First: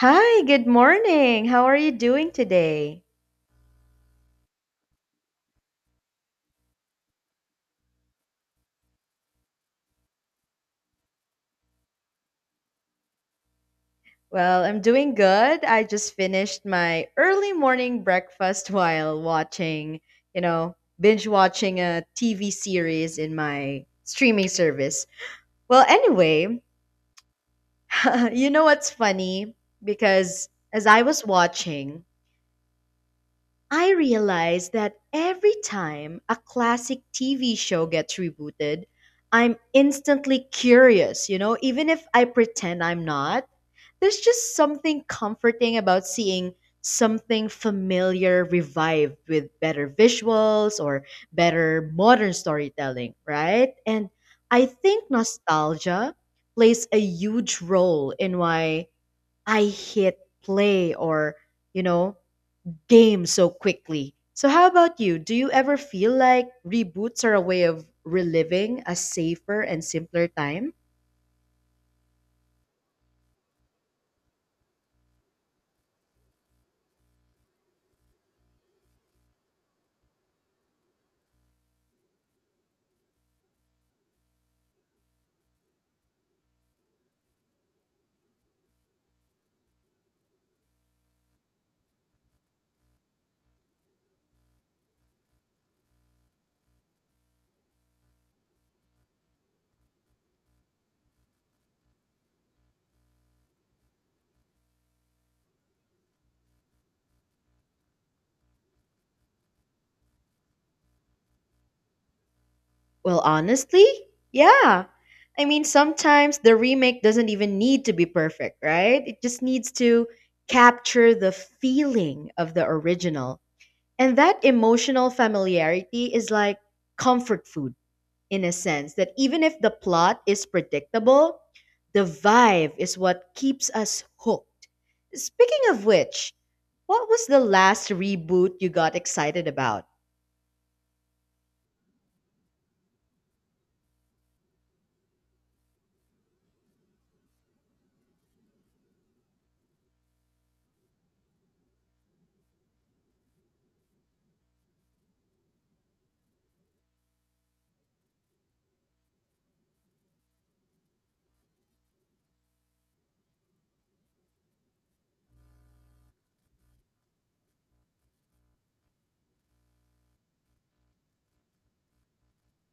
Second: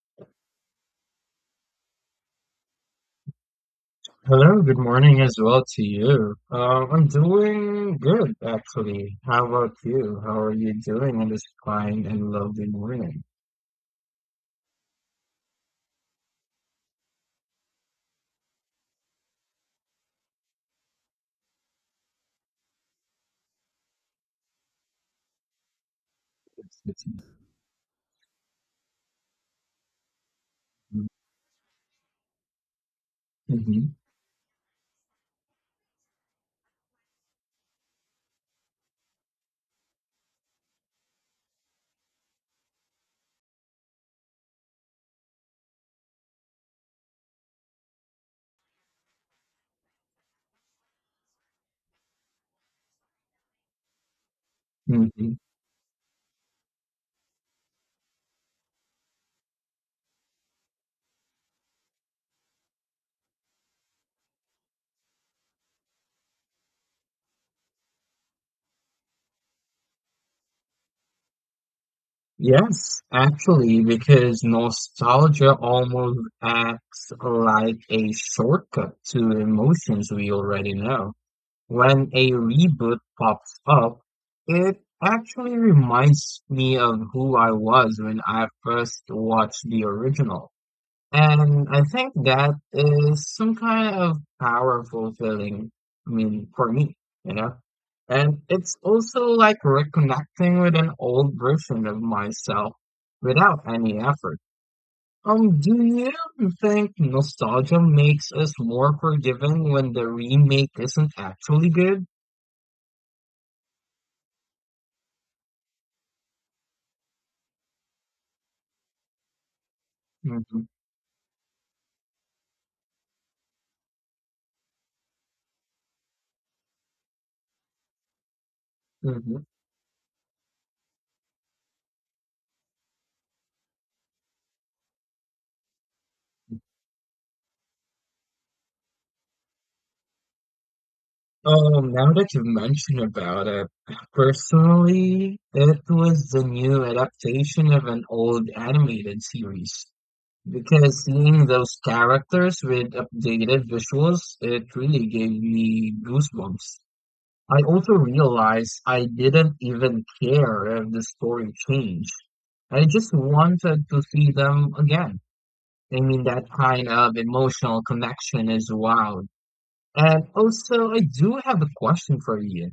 Hi, good morning. How are you doing today? Hello, good morning as well to you. I'm doing good, actually. How about you? How are you doing on this fine and lovely morning? Well, I'm doing good. I just finished my early morning breakfast while watching, binge watching a TV series in my streaming service. Well, anyway, you know what's funny? Because as I was watching, Hmm. I realized that every time a classic TV show gets rebooted, I'm instantly curious, even if I pretend I'm not. There's just something comforting about seeing something familiar revived with better visuals or better modern storytelling, right? And I think Hmm. nostalgia plays a huge role in why I hit play or, you know, game so quickly. So, how about you? Do you ever feel like reboots are a way of reliving a safer and simpler time? Yes, actually, because nostalgia almost acts like a shortcut to emotions we already know. When a reboot pops up, it actually reminds me of who I was when I first watched the original. And I think that is some kind of powerful feeling, I mean, for me, you know? And it's also like reconnecting with an old version of myself without any effort. Do you think nostalgia makes us more forgiving when the remake isn't actually good? Well, honestly, yeah. I mean, sometimes the remake doesn't even need to be perfect, right? It just needs to Hmm. capture the feeling of the original. And that emotional familiarity is like comfort food in a sense that even if the plot is predictable, the vibe is what keeps us hooked. Speaking of which, what was the last reboot you got excited about? Now that you mention about it, personally, it was the new adaptation of an old animated series. Because seeing those characters with updated visuals, it really gave me goosebumps. I also realized I didn't even care if the story changed. I just wanted to see them again. I mean, that kind of emotional connection is wild. And also, I do have a question for you.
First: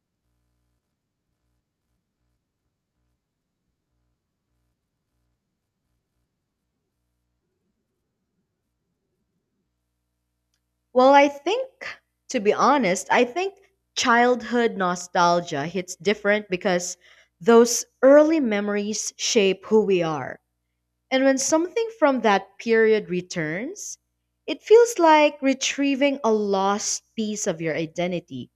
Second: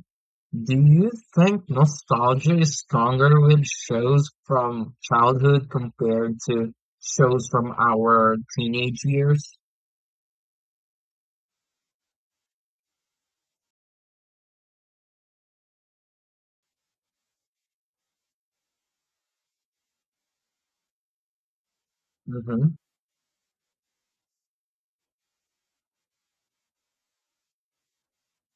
Do you think nostalgia is stronger with shows from childhood compared to shows from our teenage years? Well, I think, to be honest, I think childhood nostalgia hits different because those early memories shape who we are. And when something from that Mm-hmm. period returns, it feels like retrieving a lost piece of your identity.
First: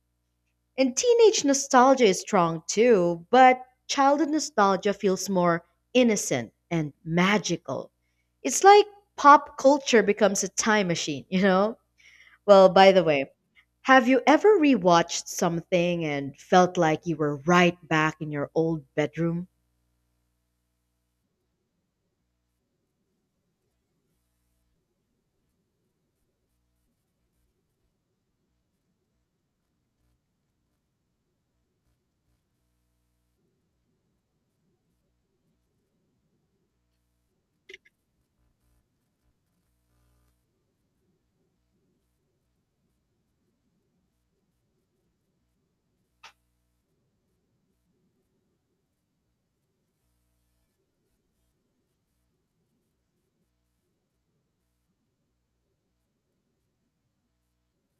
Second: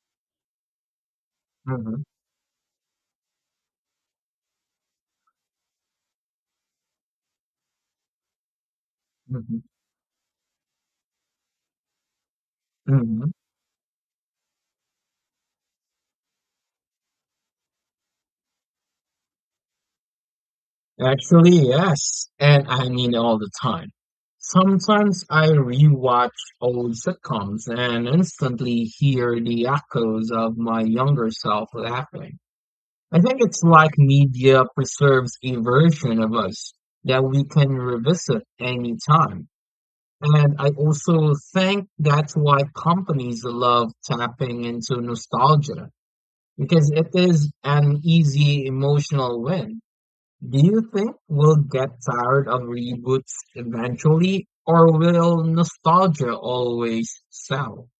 And teenage Mm-hmm. nostalgia is strong too, but childhood nostalgia feels more innocent and magical. It's like Mm-hmm. pop culture becomes a time machine, you know? Well, by the Mm-hmm. way, have you ever rewatched something and felt like you were right back in your old bedroom? Actually, yes. And I mean all the time. Sometimes I rewatch old sitcoms and instantly hear the echoes of my younger self laughing. I think it's like media preserves a version of us that we can revisit anytime. And I also think that's why companies love tapping into nostalgia because it is an easy emotional win. Do you think we'll get tired of reboots eventually, or will nostalgia always sell?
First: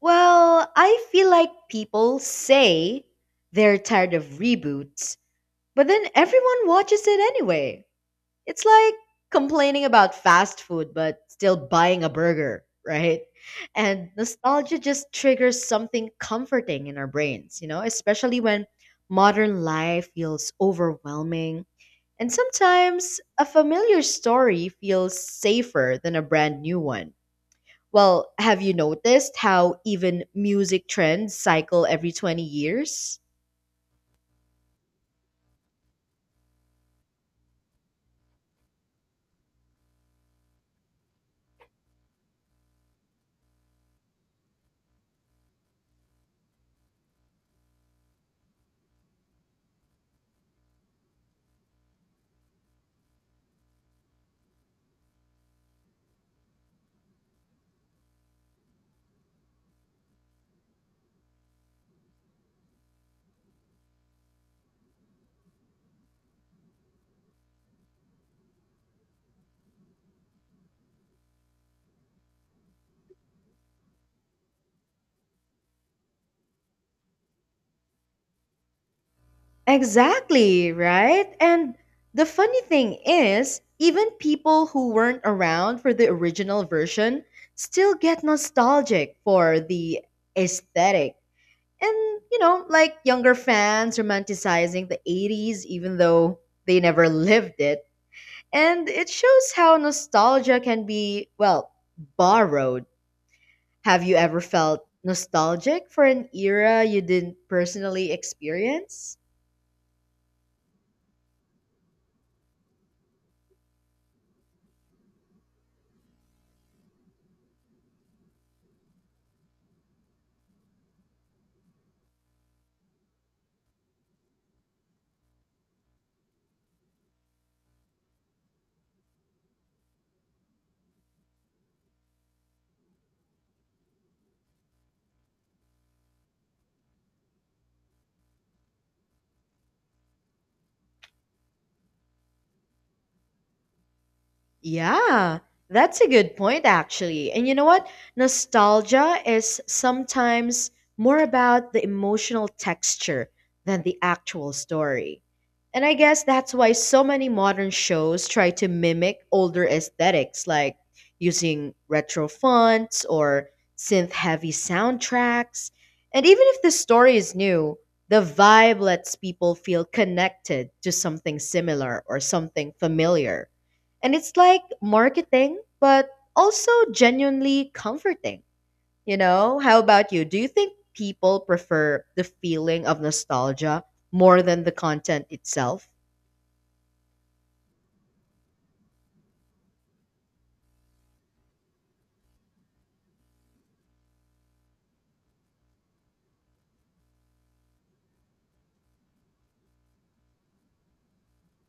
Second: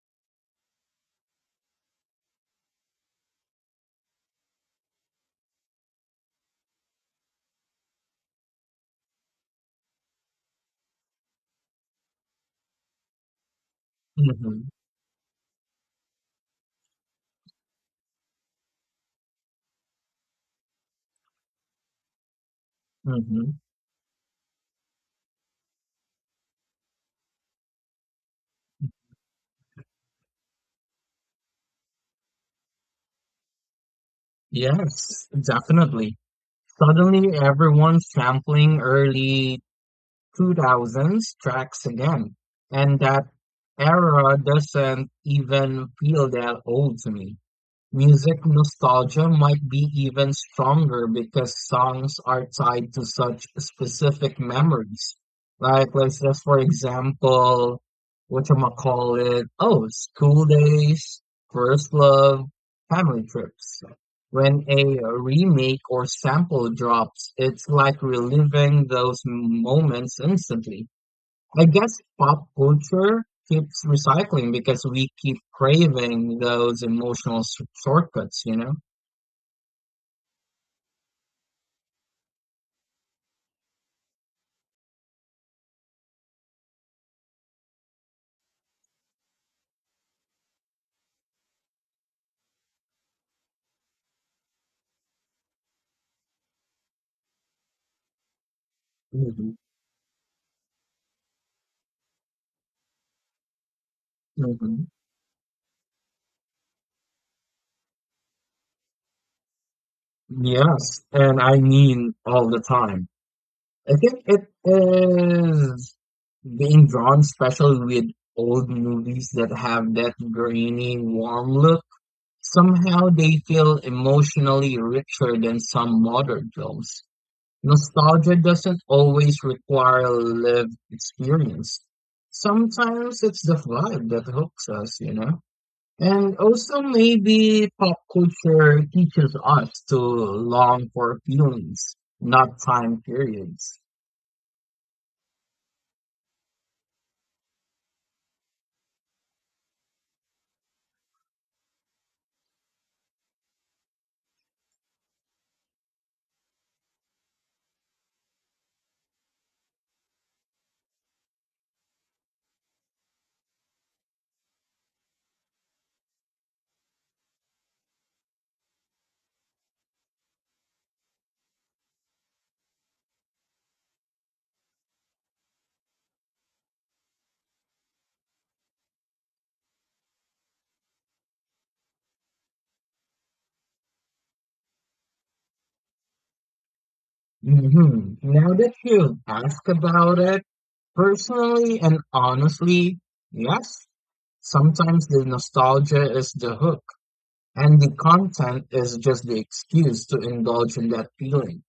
Well, I feel like people say they're tired of reboots, but then everyone watches it anyway. It's like complaining about fast food but still buying a burger, right? And Hmm. nostalgia just triggers something comforting in our brains, especially when modern life feels overwhelming. And sometimes a Hmm. familiar story feels safer than a brand new one. Well, have you noticed how even music trends cycle every 20 years? Yes, definitely. Suddenly, everyone's sampling early 2000s tracks again, and that era doesn't even feel that old to me. Music nostalgia might be even stronger because songs are tied to such specific memories. Like, let's just for example, whatchamacallit, oh, school days, first love, family trips. When a remake or sample drops, it's like reliving those moments instantly. I guess pop culture keeps recycling because we keep craving those emotional shortcuts, you know? Exactly, right? And the funny thing is, even people who weren't around for the original version still get nostalgic for the aesthetic. And, like younger fans romanticizing the 80s, even though they never lived it. And it shows Hmm. how nostalgia can be, well, borrowed. Have you ever felt Hmm. nostalgic for an era you didn't personally experience? Yes, and I mean all the time. I think it is being drawn special with old movies that have that grainy, warm look. Somehow they feel emotionally richer than some modern films. Nostalgia doesn't always require a lived experience. Sometimes it's the vibe that hooks us, you know? And also, maybe pop culture teaches us to long for feelings, not time periods. Yeah, that's a good point, actually. And you know what? Nostalgia is sometimes more about the emotional texture than the actual story. And I guess that's why so many modern shows try to mimic older aesthetics, like using retro fonts or synth heavy soundtracks. And even if the story is new, the vibe lets people feel connected to something similar or something familiar. And it's like marketing, but also genuinely comforting. How about you? Do you think people prefer the feeling of nostalgia more than the content itself? Hmm. Now that you ask about it, personally and honestly, yes, sometimes the nostalgia is the hook, and the content is just the excuse to indulge in that feeling.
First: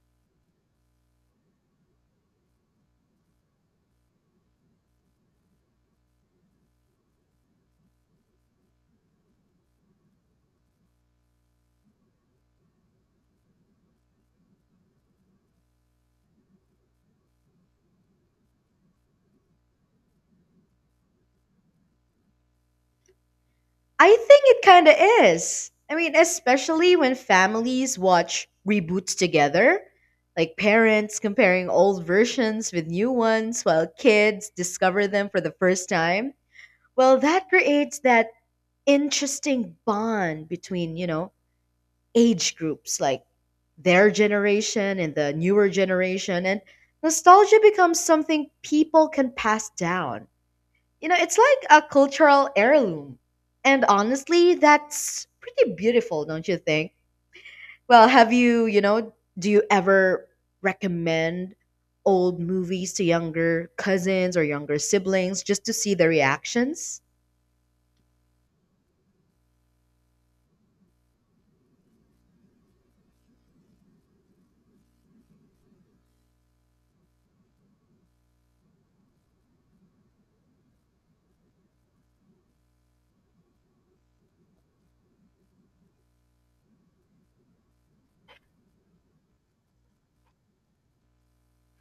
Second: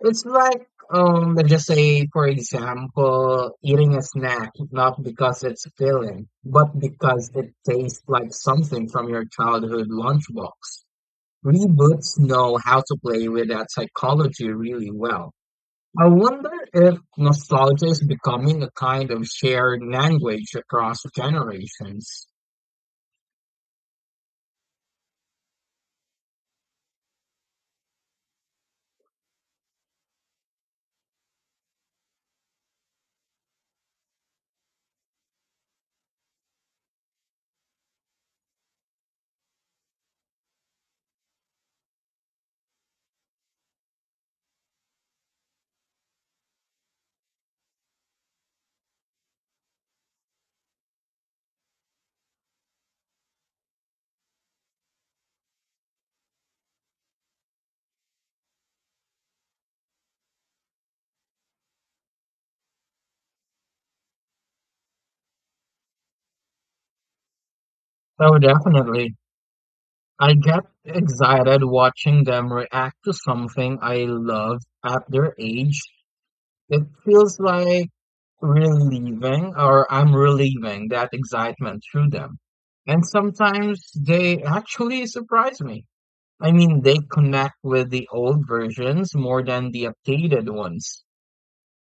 It's like, let's just say, for example, eating a snack, not because it's filling, but because it tastes like something from your childhood lunchbox. Reboots know how to play with that psychology really well. I wonder if nostalgia is becoming a kind of shared language across generations. I think it kind of is. I mean, especially when families watch reboots together, like parents comparing old versions with new ones while kids discover them for the first time. Well, that creates that interesting bond between, age groups like their generation and the newer generation, and nostalgia becomes something people can pass down. It's like a cultural heirloom. And honestly, that's pretty beautiful, don't you think? Well, have you, you know, do you ever recommend old movies to younger cousins or younger siblings just to see their reactions? Oh, definitely. I get excited watching them react to something I love at their age. It feels like relieving or I'm relieving that excitement through them. And sometimes they actually surprise me. I mean, they connect with the old versions more than the updated ones.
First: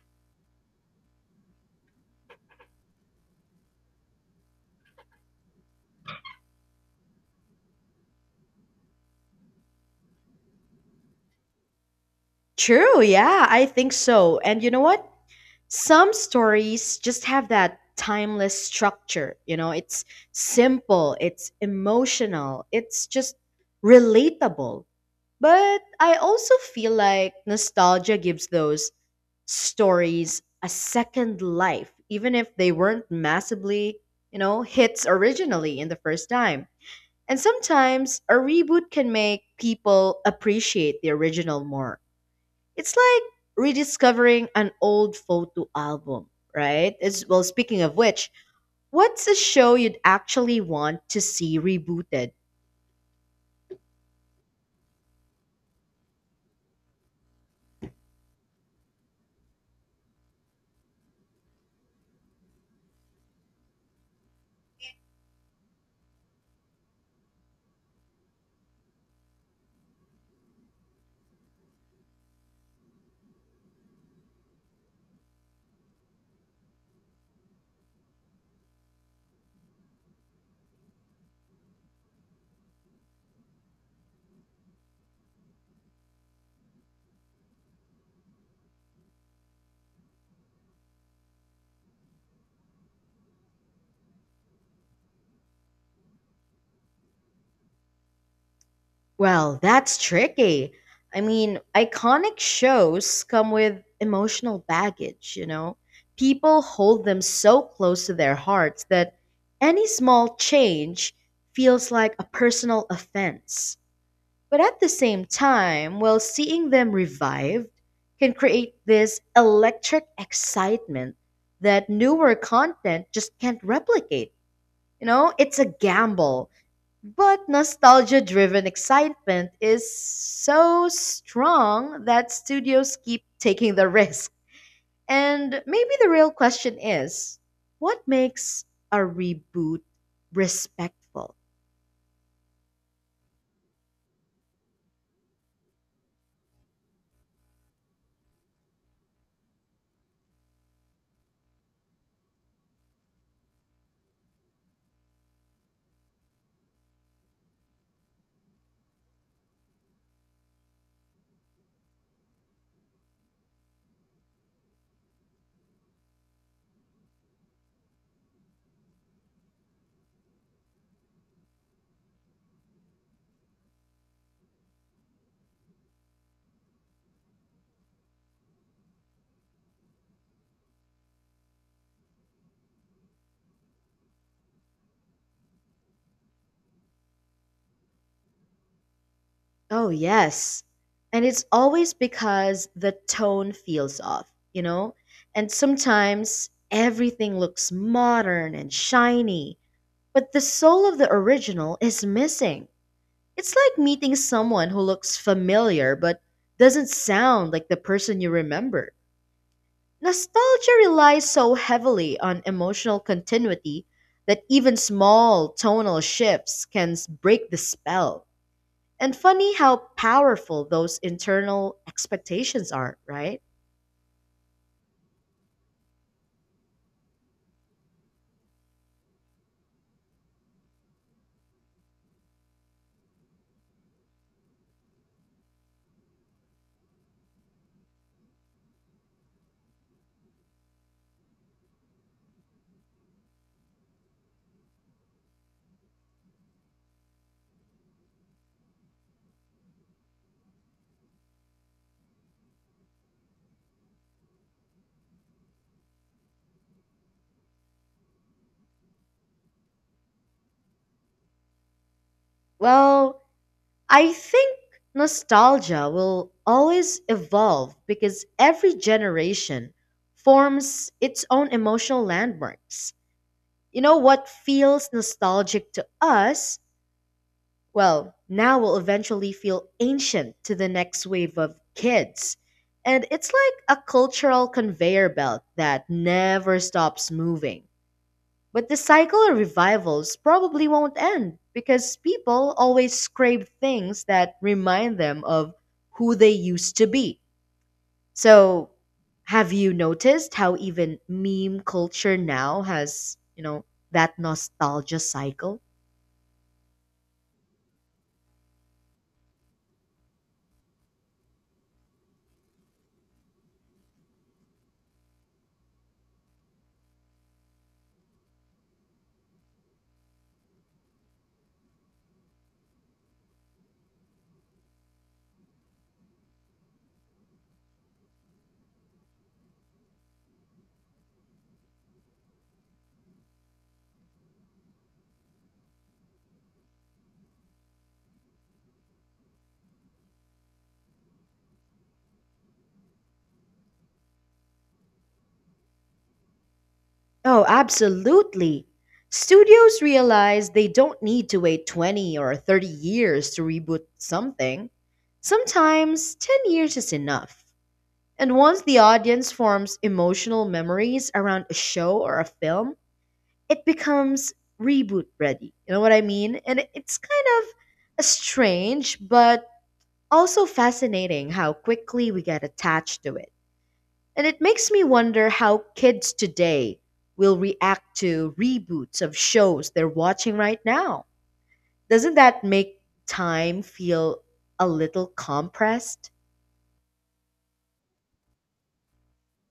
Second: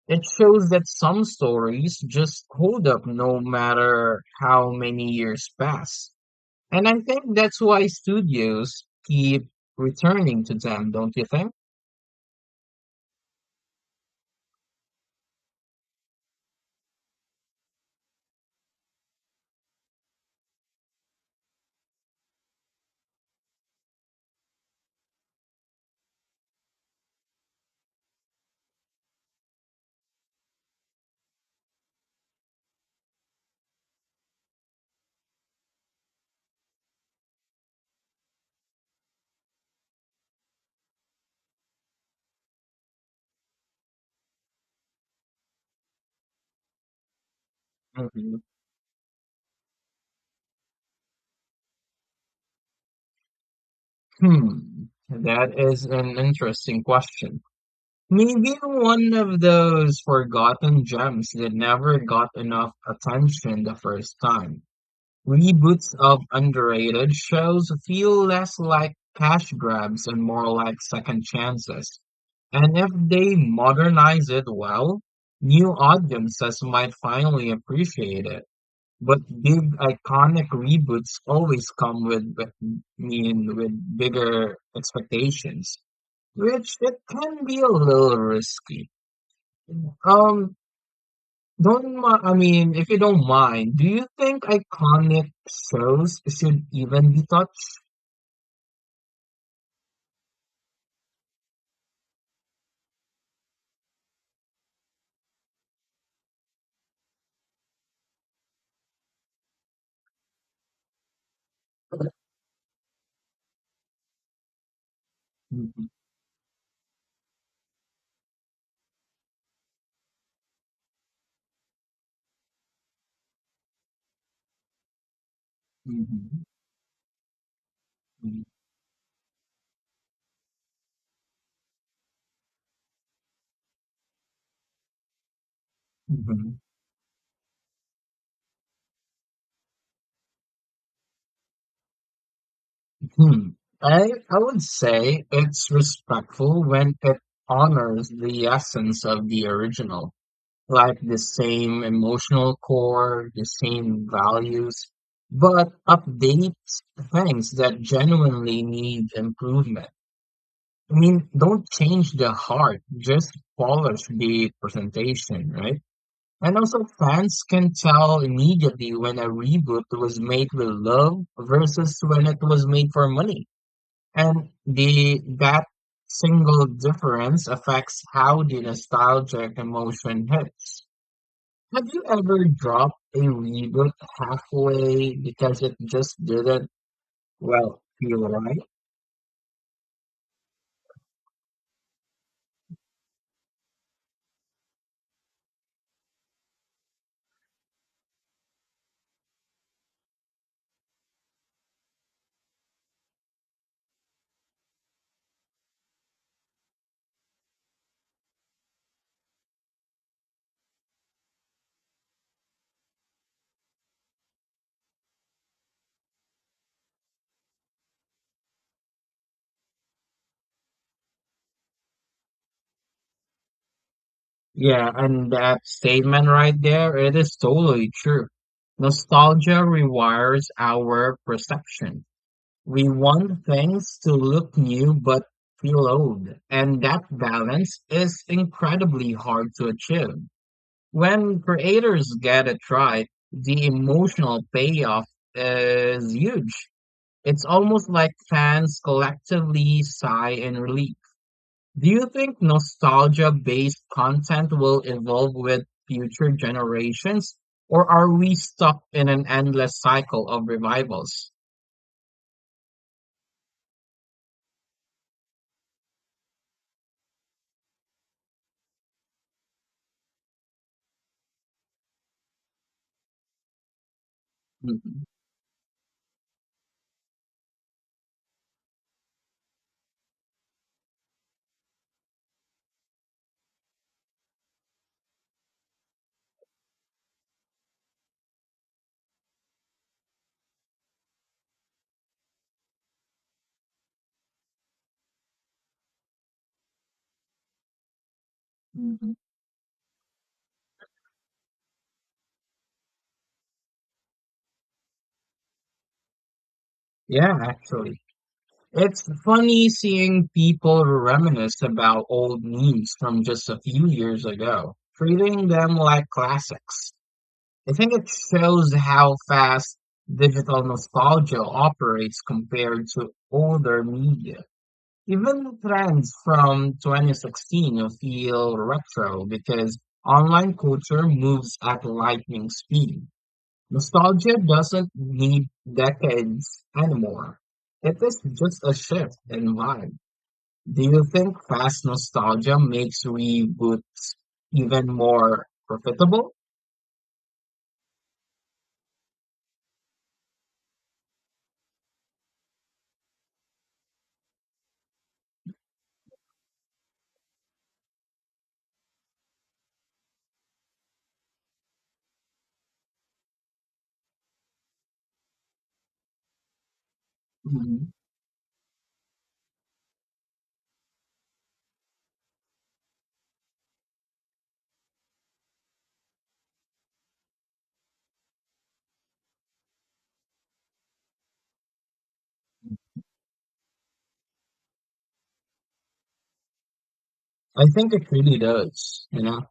It shows that some stories just hold up no matter how many years pass. And I think that's why studios keep returning to them, don't you think? True, yeah, I think so. And you know what? Some stories just have that timeless structure you know it's simple, it's emotional, it's just relatable. But I also feel like nostalgia gives those stories a second life even if they weren't massively hits originally in the first time. And sometimes a reboot can make people appreciate the original more. It's like rediscovering an old photo album, right? It's, well, speaking of which, Mhm. what's a show you'd actually want to see rebooted? Hmm. That is an interesting question. Maybe one of those forgotten gems that never got enough attention the first time. Reboots of underrated shows feel less like cash grabs and more like second chances. And if they modernize it well, new audiences might finally appreciate it. But big iconic reboots always come with, mean, with bigger expectations, which it can be a little risky. Um, don't mi- I mean, if you don't mind, do you think iconic shows should even be touched? Well, that's tricky. I mean, iconic shows come with emotional baggage, you know? People hold them so close to their hearts that any small change feels like a personal offense. But at the same Mhm. time, well, seeing them revived can create this electric excitement that newer content just can't replicate. It's a Mhm. gamble, but nostalgia Mhm. driven excitement is so strong that studios keep taking the risk. And maybe the real Mhm. question is, what makes a reboot respectful? Hmm. I I would say it's respectful when it honors the essence of the original, like the same emotional core, the same values, but updates things that genuinely need improvement. I mean, don't change the heart, just polish the presentation, right? And also, fans can tell immediately when a reboot was made with love versus when it was made for money. And the that single difference affects how the nostalgic emotion hits. Have you ever dropped a reboot halfway because it just didn't, well, feel right? Oh, yes. And it's always because the tone feels off, you know? And sometimes everything looks modern and shiny, but the soul of the original is missing. It's like meeting someone who looks familiar but doesn't sound like the person you remember. Nostalgia relies so heavily on emotional continuity that even small tonal shifts can break the spell. And funny how powerful those internal expectations are, right? Yeah, and that statement right there, it is totally true. Nostalgia rewires our perception. We want things to look new but feel old, and that balance is incredibly hard to achieve. When creators get it right, the emotional payoff is huge. It's almost like fans collectively sigh in relief. Do you think nostalgia-based content will evolve with future generations, or are we stuck in an endless cycle of revivals? Well, I think nostalgia will always evolve because every generation forms its own emotional landmarks. What feels Mhm. nostalgic to us, well, now will eventually feel ancient to the next wave of kids. And it's like a cultural conveyor belt that never stops moving. But the cycle of revivals probably won't end because people always scrape things that remind them of who they used to be. So, Mhm. have you noticed how even meme culture now has, that nostalgia cycle? Yeah, actually. It's funny seeing people reminisce about old memes from just a few years ago, treating them like classics. I think it shows how fast digital nostalgia operates compared to older media. Even trends from 2016 feel retro because online culture moves at lightning speed. Nostalgia doesn't need decades anymore. It is just a shift in vibe. Do you think fast nostalgia makes reboots even more profitable? Oh, absolutely. Studios realize they don't need to wait 20 or 30 years to reboot something. Sometimes 10 years is enough. And once the audience forms emotional memories around a show or a film, it becomes reboot ready. You know what I mean? And it's kind of a strange but also fascinating how quickly we get attached to it. And it makes me wonder how kids today will react to reboots of shows they're watching right now. Doesn't that make time feel a little compressed? I think it really does, you know.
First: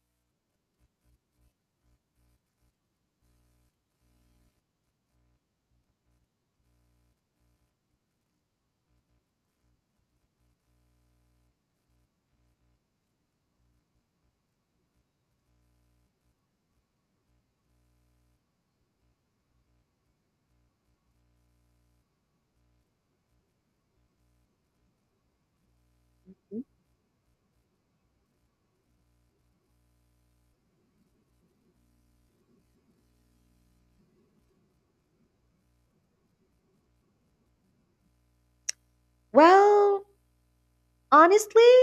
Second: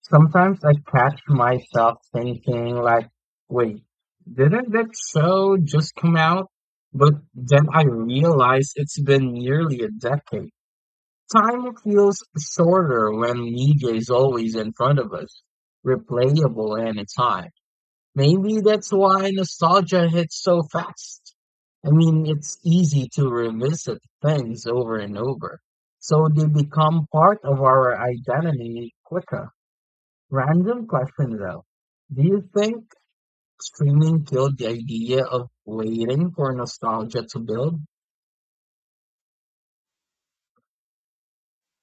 Sometimes I catch myself thinking like, wait, didn't that show just come out? But then I realize it's been nearly a decade. Time feels shorter when media is always in front of us, replayable anytime. Maybe that's why nostalgia hits so fast. I mean, it's easy to revisit things over and over, so they become part of our identity quicker. Random question though. Do you think streaming killed the idea of waiting for nostalgia to build? Well, honestly,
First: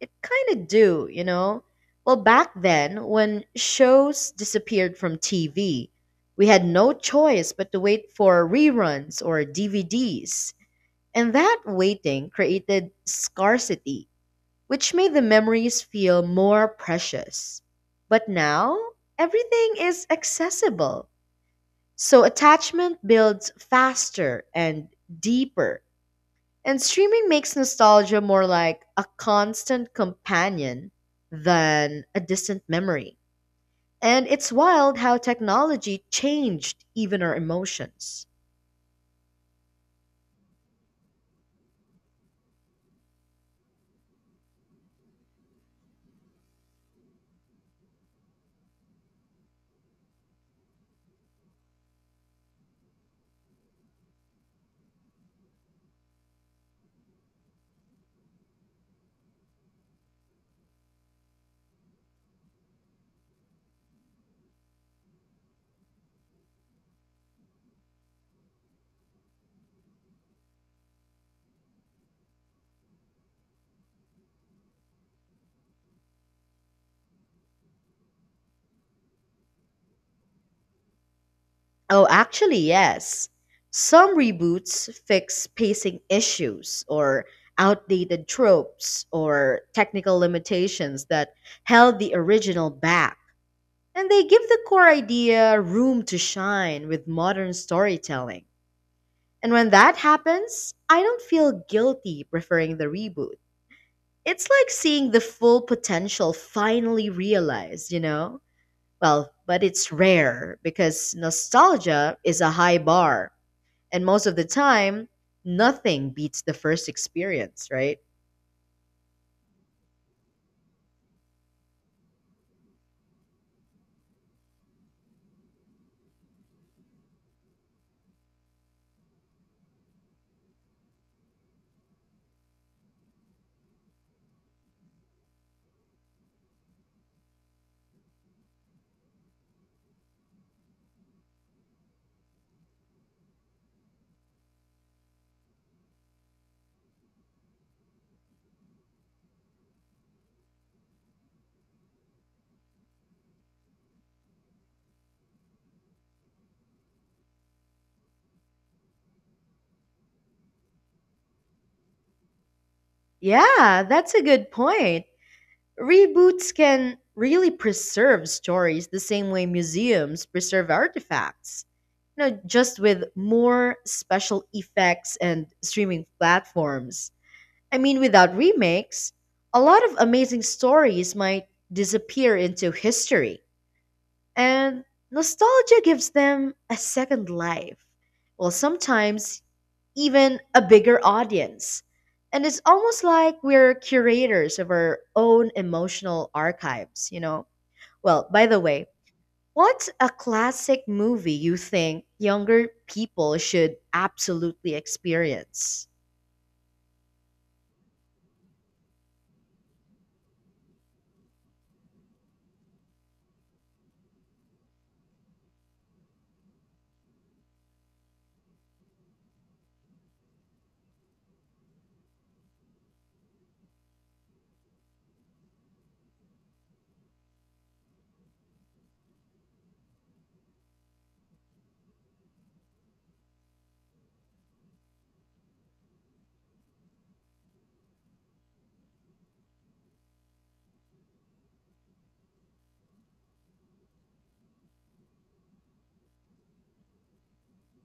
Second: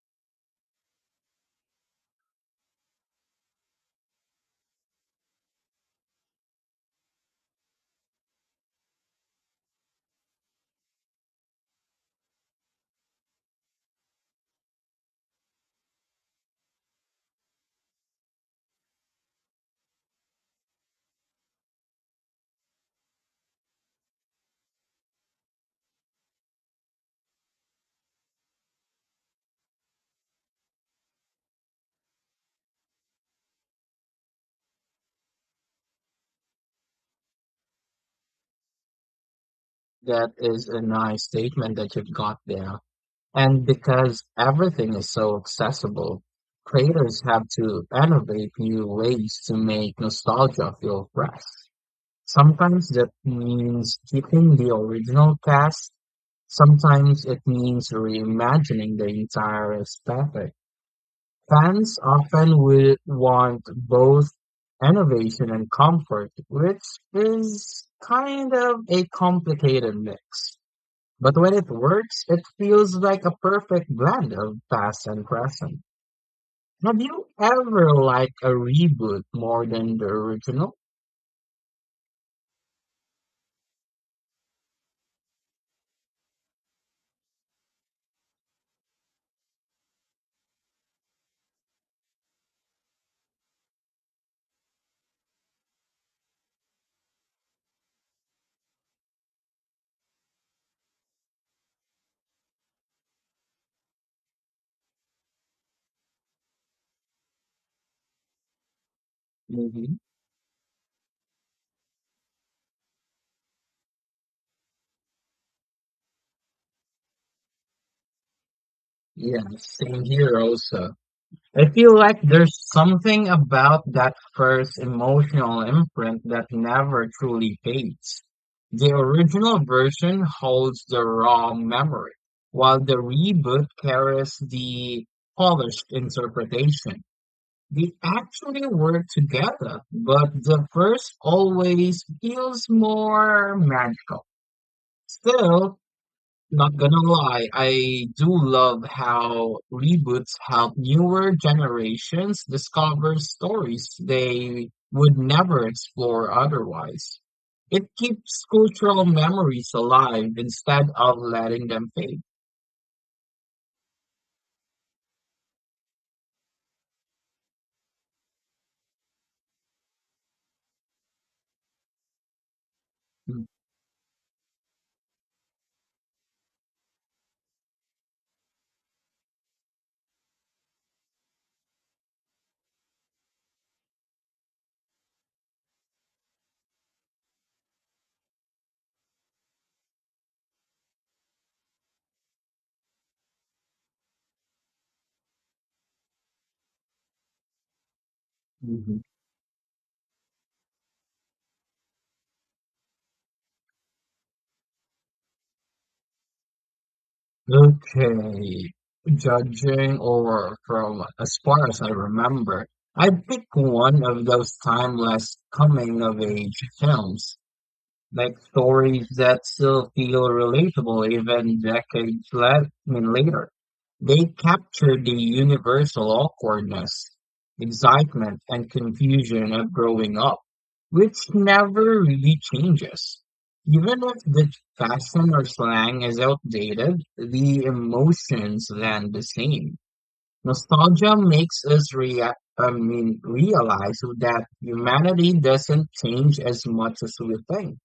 it kind of do, you know? Well, back then, when shows disappeared from TV, we had no choice but to wait for reruns or DVDs. And that waiting created scarcity, which made the memories feel more precious. But now, everything is accessible. So attachment builds faster and deeper. And streaming makes nostalgia more like a constant companion than a distant memory. And it's wild how technology changed even our emotions. That is a nice statement that you've got there. And because everything is so accessible, creators have to innovate new ways to make nostalgia feel fresh. Sometimes that means keeping the original cast, sometimes it means reimagining the entire aesthetic. Fans often will want both innovation and comfort, which is kind of a complicated mix. But when it works, it feels like a perfect blend of past and present. Have you ever liked a reboot more than the original Oh, actually, yes. Some reboots fix pacing issues or outdated tropes or technical limitations that held the original back. And they give the core idea room to shine with modern storytelling. And when that happens, I don't feel guilty preferring the reboot. It's like seeing the full potential finally realized, you know? Well, but it's movie? rare because nostalgia is a high bar. And most of the time, nothing beats the first experience, right? Yeah, same here also. I feel like there's something about that first emotional imprint that never truly fades. The original version holds the raw memory, while the reboot carries the polished interpretation. They actually work together, but the first always feels more magical. Still, not gonna lie, I do love how reboots help newer generations discover stories they would never explore otherwise. It keeps cultural memories alive instead of letting them fade. Yeah, that's a good point. Reboots can really preserve stories the same way museums preserve artifacts, just with more special effects and streaming platforms. I mean, without remakes, a lot of amazing stories might disappear into history, and nostalgia gives them a second life. Well, sometimes even a bigger audience. And it's almost like we're curators of our own emotional archives, you know? Well, by the way, Mhm. what's a classic movie you think younger people should absolutely experience? Okay, judging or from as far as I remember, I'd pick one of those timeless coming of age films like stories that still feel relatable even decades I mean, later. They capture the universal awkwardness, excitement, and confusion of growing up, which never really changes. Even if the fashion or slang is outdated, the emotions land the same. Nostalgia makes us I mean, realize that humanity doesn't change as much as we think.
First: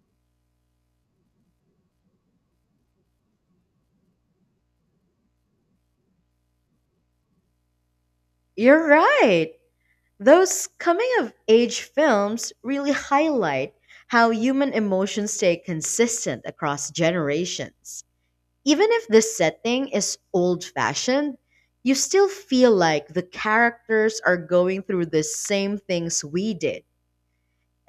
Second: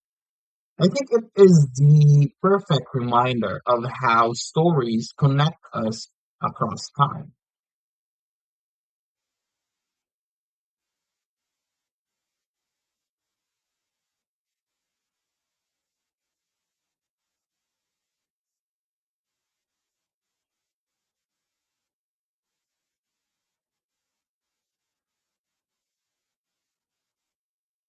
I think it is the perfect reminder of how stories connect us across time. You're right. Those coming of age films really highlight how human emotions stay consistent across generations. Even if the setting is old fashioned, you still feel like the characters are going through the same things we did.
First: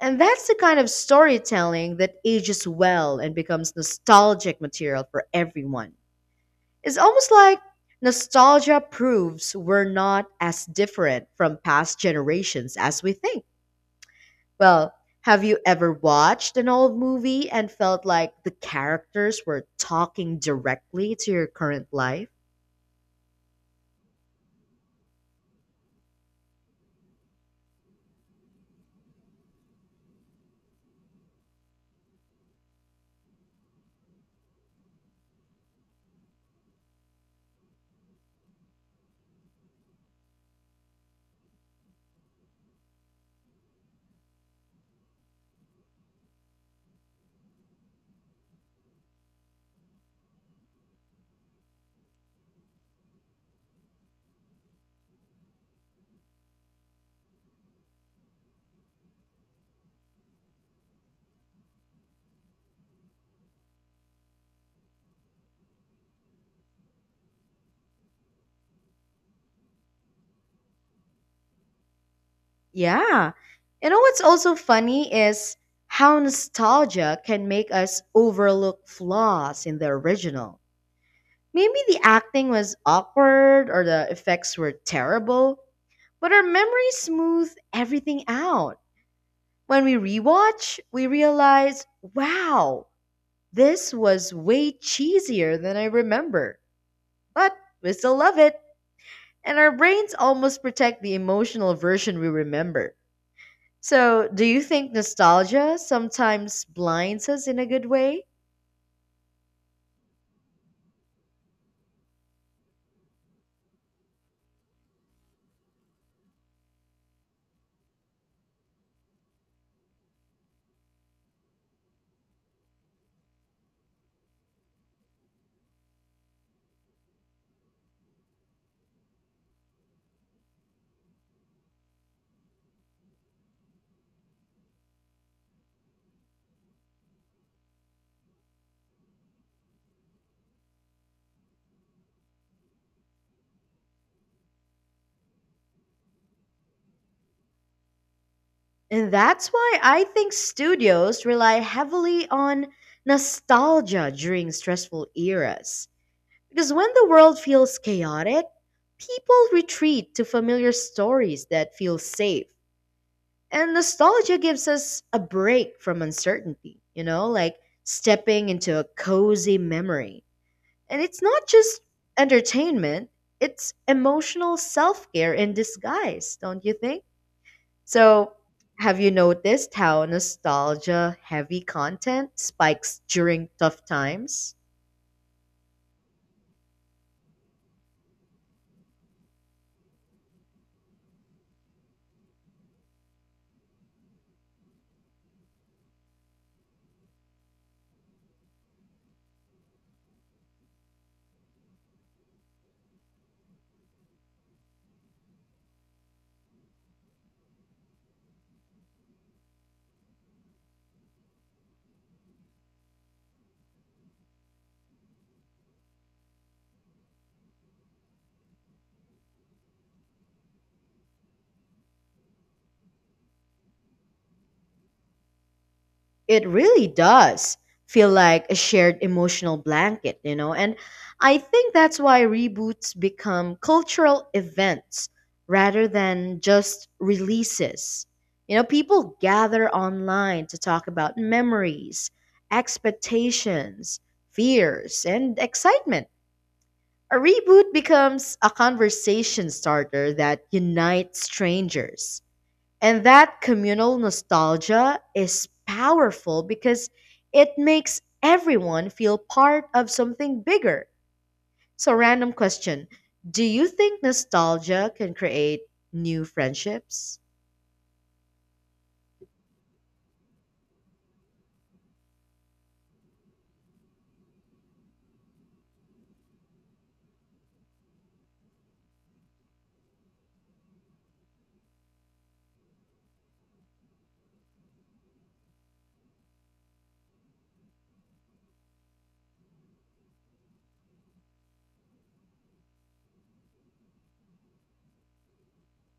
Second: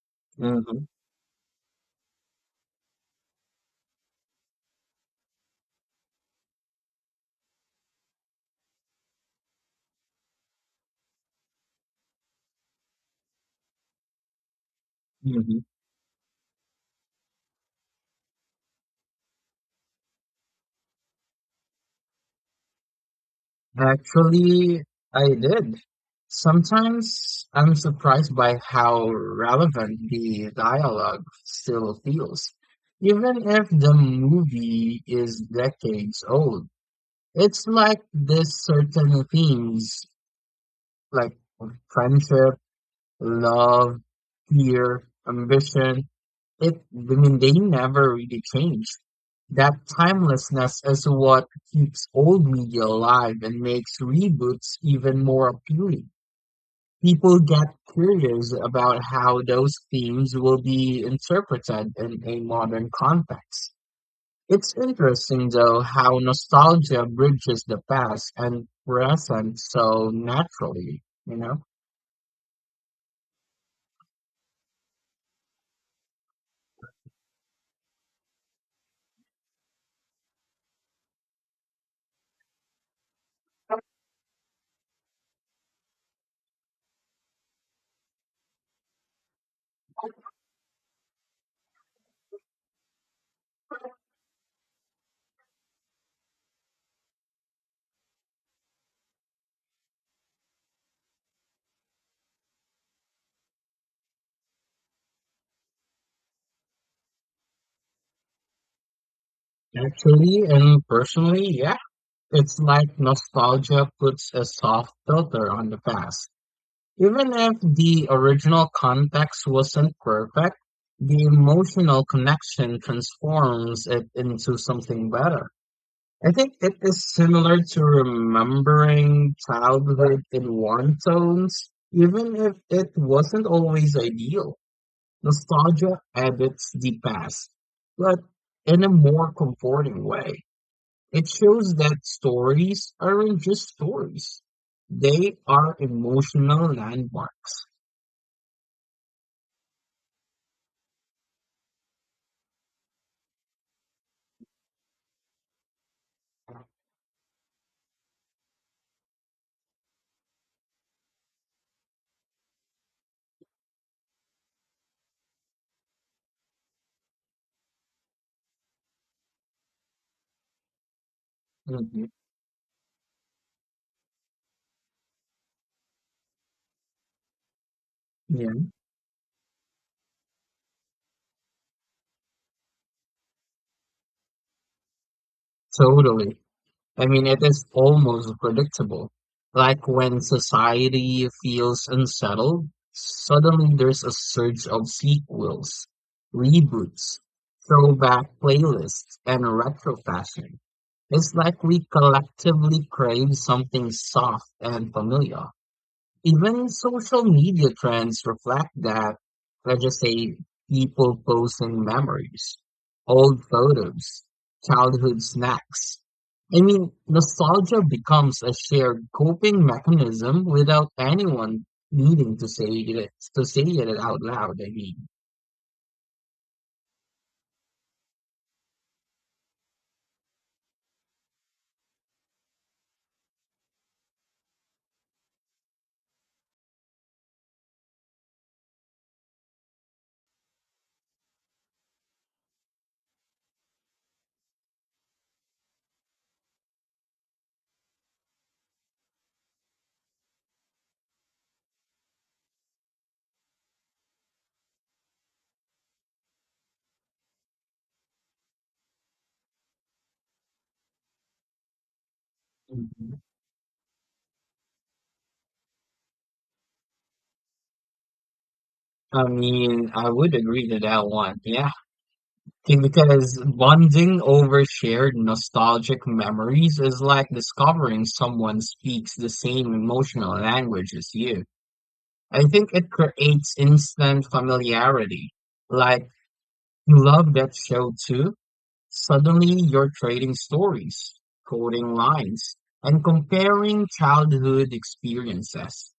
And that's the kind Mm-hmm. of storytelling that ages well and becomes nostalgic material for everyone. It's almost like nostalgia proves we're not as different from past generations as we think. Well, have you Mm-hmm. ever watched an old movie and felt like the characters were talking directly to your current life? Actually, I did. Sometimes I'm surprised by how relevant the dialogue still feels. Even if the movie is decades old, it's like this certain themes like friendship, love, fear, ambition. It, I mean, they never really change. That timelessness is what keeps old media alive and makes reboots even more appealing. People get curious about how those themes will be interpreted in a modern context. It's interesting, though, how nostalgia bridges the past and present so naturally, you know? Yeah. You know what's also funny is how nostalgia can make us overlook flaws in the original. Maybe the acting was awkward or the effects were terrible, but our memory smoothed everything out. When we rewatch, we realize, wow, this was way cheesier than I remember. But we still love it, and our brains almost protect the emotional version we remember. So, do you think nostalgia sometimes blinds us in a good way? Actually and personally, yeah. It's like nostalgia puts a soft filter on the past. Even if the original context wasn't perfect, the emotional connection transforms it into something better. I think it is similar to remembering childhood in warm tones, even if it wasn't always ideal. Nostalgia edits the past, but in a more comforting way. It shows that stories aren't just stories. They are emotional landmarks. And that's why I think studios rely heavily on nostalgia during stressful eras. Because when the world feels chaotic, people retreat to familiar stories that feel safe. And nostalgia gives us a break from uncertainty, like stepping into a cozy memory. And it's not just Mhm. entertainment, it's emotional self care in disguise, don't you think? So, Yeah, have you noticed how nostalgia heavy content spikes during tough times? totally. I mean, it is almost predictable. Like when society feels unsettled, suddenly there's a surge of sequels, reboots, throwback playlists, and retro fashion. It's like we collectively crave something soft and familiar. Even social media trends reflect that, let's just say, people posting memories, old photos, childhood snacks. I mean, nostalgia becomes a shared coping mechanism without anyone needing to say it out loud. I mean, It really does feel like a shared emotional blanket, you know? And I think that's why reboots become cultural events rather than just releases. People gather online to talk about memories, expectations, fears, and excitement. A reboot becomes a conversation starter that unites strangers. And that communal nostalgia is powerful because it makes everyone feel part of something bigger. So, random question. mhm. Do you think nostalgia can create new friendships? I mean, I would agree to that one. Yeah. Think because bonding over shared nostalgic memories is like discovering someone speaks the same emotional language as you. I think it creates instant familiarity. Like, you love that show too. Suddenly you're trading stories, quoting lines, and comparing childhood experiences.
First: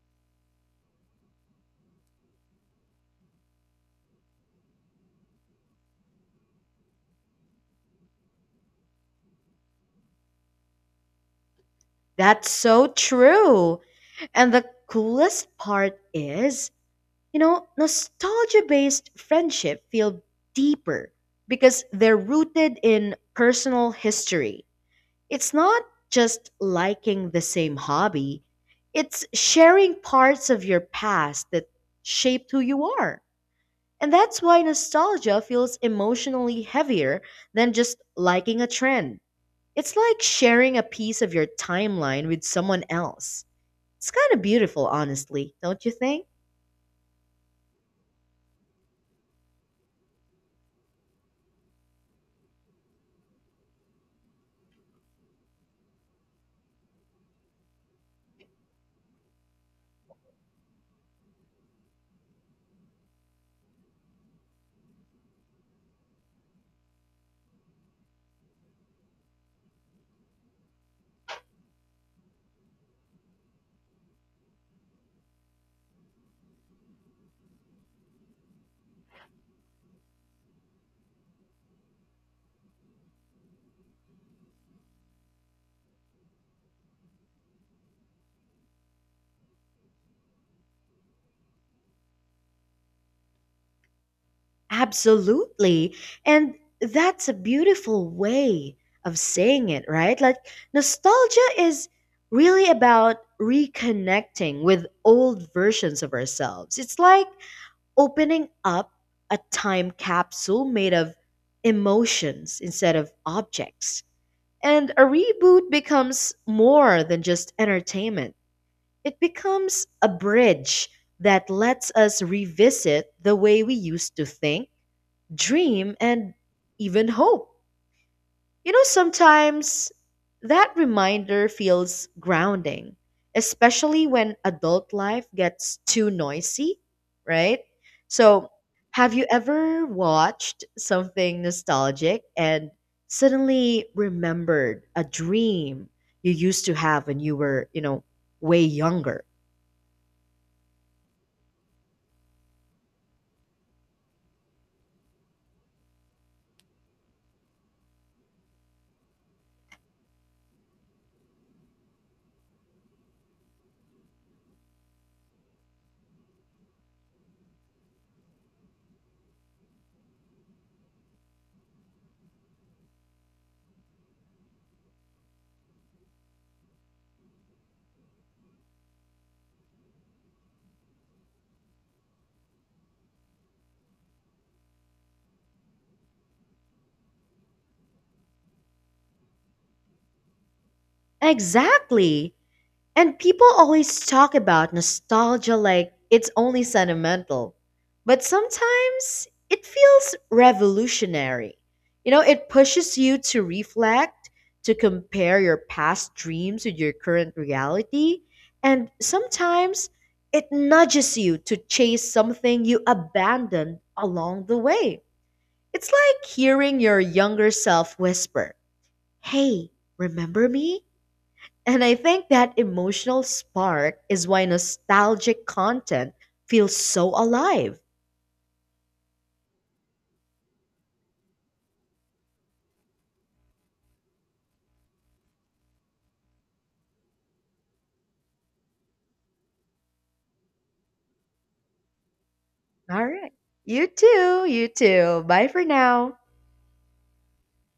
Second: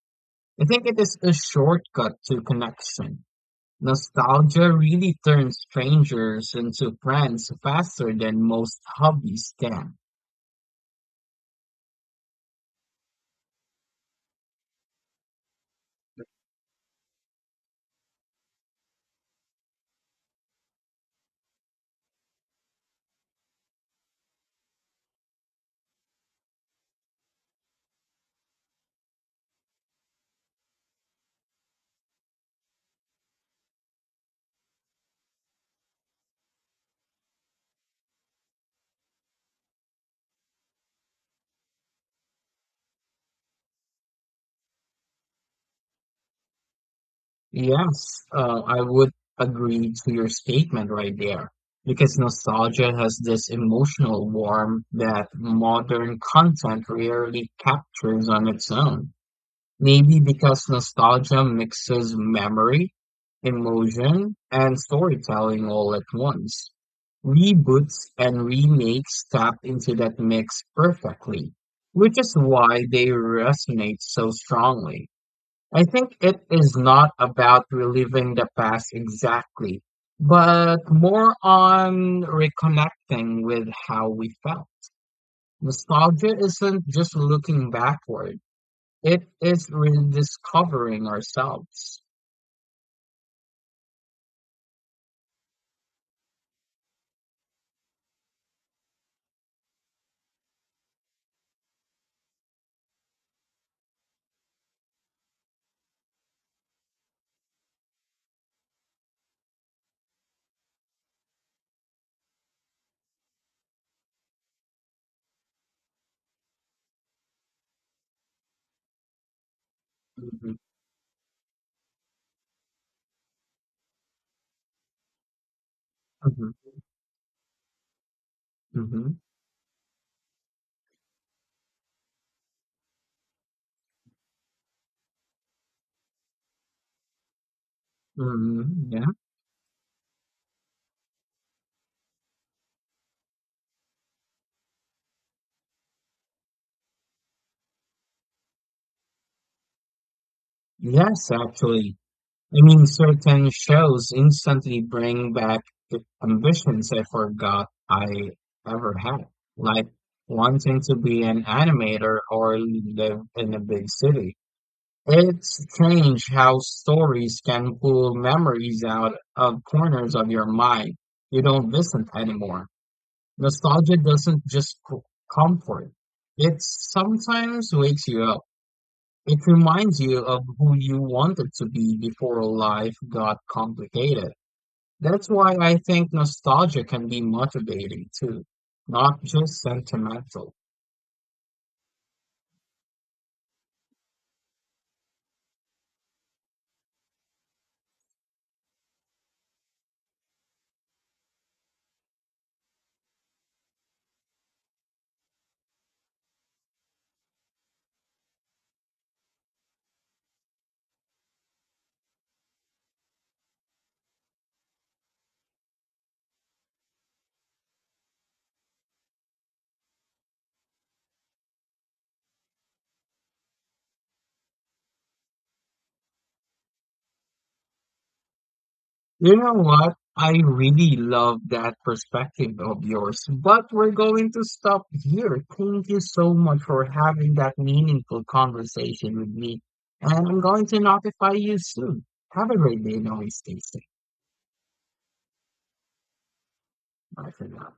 I think it is a shortcut to connection. Nostalgia really turns strangers into friends faster than most hobbies can. That's so true. And the coolest part is, nostalgia based friendship feel deeper because they're rooted in personal history. It's not just liking the same hobby, it's sharing parts of your past that shaped who you are. And that's why nostalgia feels emotionally heavier than just liking a trend. It's like sharing a piece of your timeline with someone else. It's kind of beautiful, honestly, don't you think? Yes, I would agree to your statement right there, because nostalgia has this emotional warmth that modern content rarely captures on its own. Maybe because nostalgia mixes memory, emotion, and storytelling all at once. Reboots and remakes tap into that mix perfectly, which is why they resonate so strongly. I think it is not about reliving the past exactly, but more on reconnecting with how we felt. Nostalgia isn't just looking backward. It is rediscovering ourselves. Absolutely. And that's a beautiful way of saying it, right? Like, nostalgia is really about reconnecting with old versions of ourselves. It's like opening up a time capsule made of emotions instead of objects. And a reboot becomes more than just entertainment, it becomes a Mhm. bridge that lets us revisit the way we used to think, dream, and Mhm. even hope. You know, Mhm. sometimes that reminder feels grounding, especially when adult life gets too noisy, right? So, Mhm. Yeah. have you ever watched something nostalgic and suddenly remembered a dream you used to have when you were, way younger? Yes, actually. I mean, certain shows instantly bring back the ambitions I forgot I ever had, like wanting to be an animator or live in a big city. It's strange how stories can pull memories out of corners of your mind you don't visit anymore. Nostalgia doesn't just comfort, it sometimes wakes you up. It reminds you of who you wanted to be before life got complicated. That's why I think nostalgia can be motivating too, not just sentimental. Exactly. And people always talk about nostalgia like it's only sentimental. But sometimes it feels revolutionary. You know, it pushes you to reflect, to compare your past dreams with your current reality, and sometimes it nudges you to chase something you abandoned along the way. It's like hearing your younger self whisper, "Hey, remember me?" And I think that emotional spark is why nostalgic content feels so alive. You know what? I really love that perspective of yours, but we're going to stop here. Thank you so much for having that meaningful conversation with me. And I'm going to notify you soon. Have a great day All and right. always stay safe. You too. You too. Bye for now. Bye for now.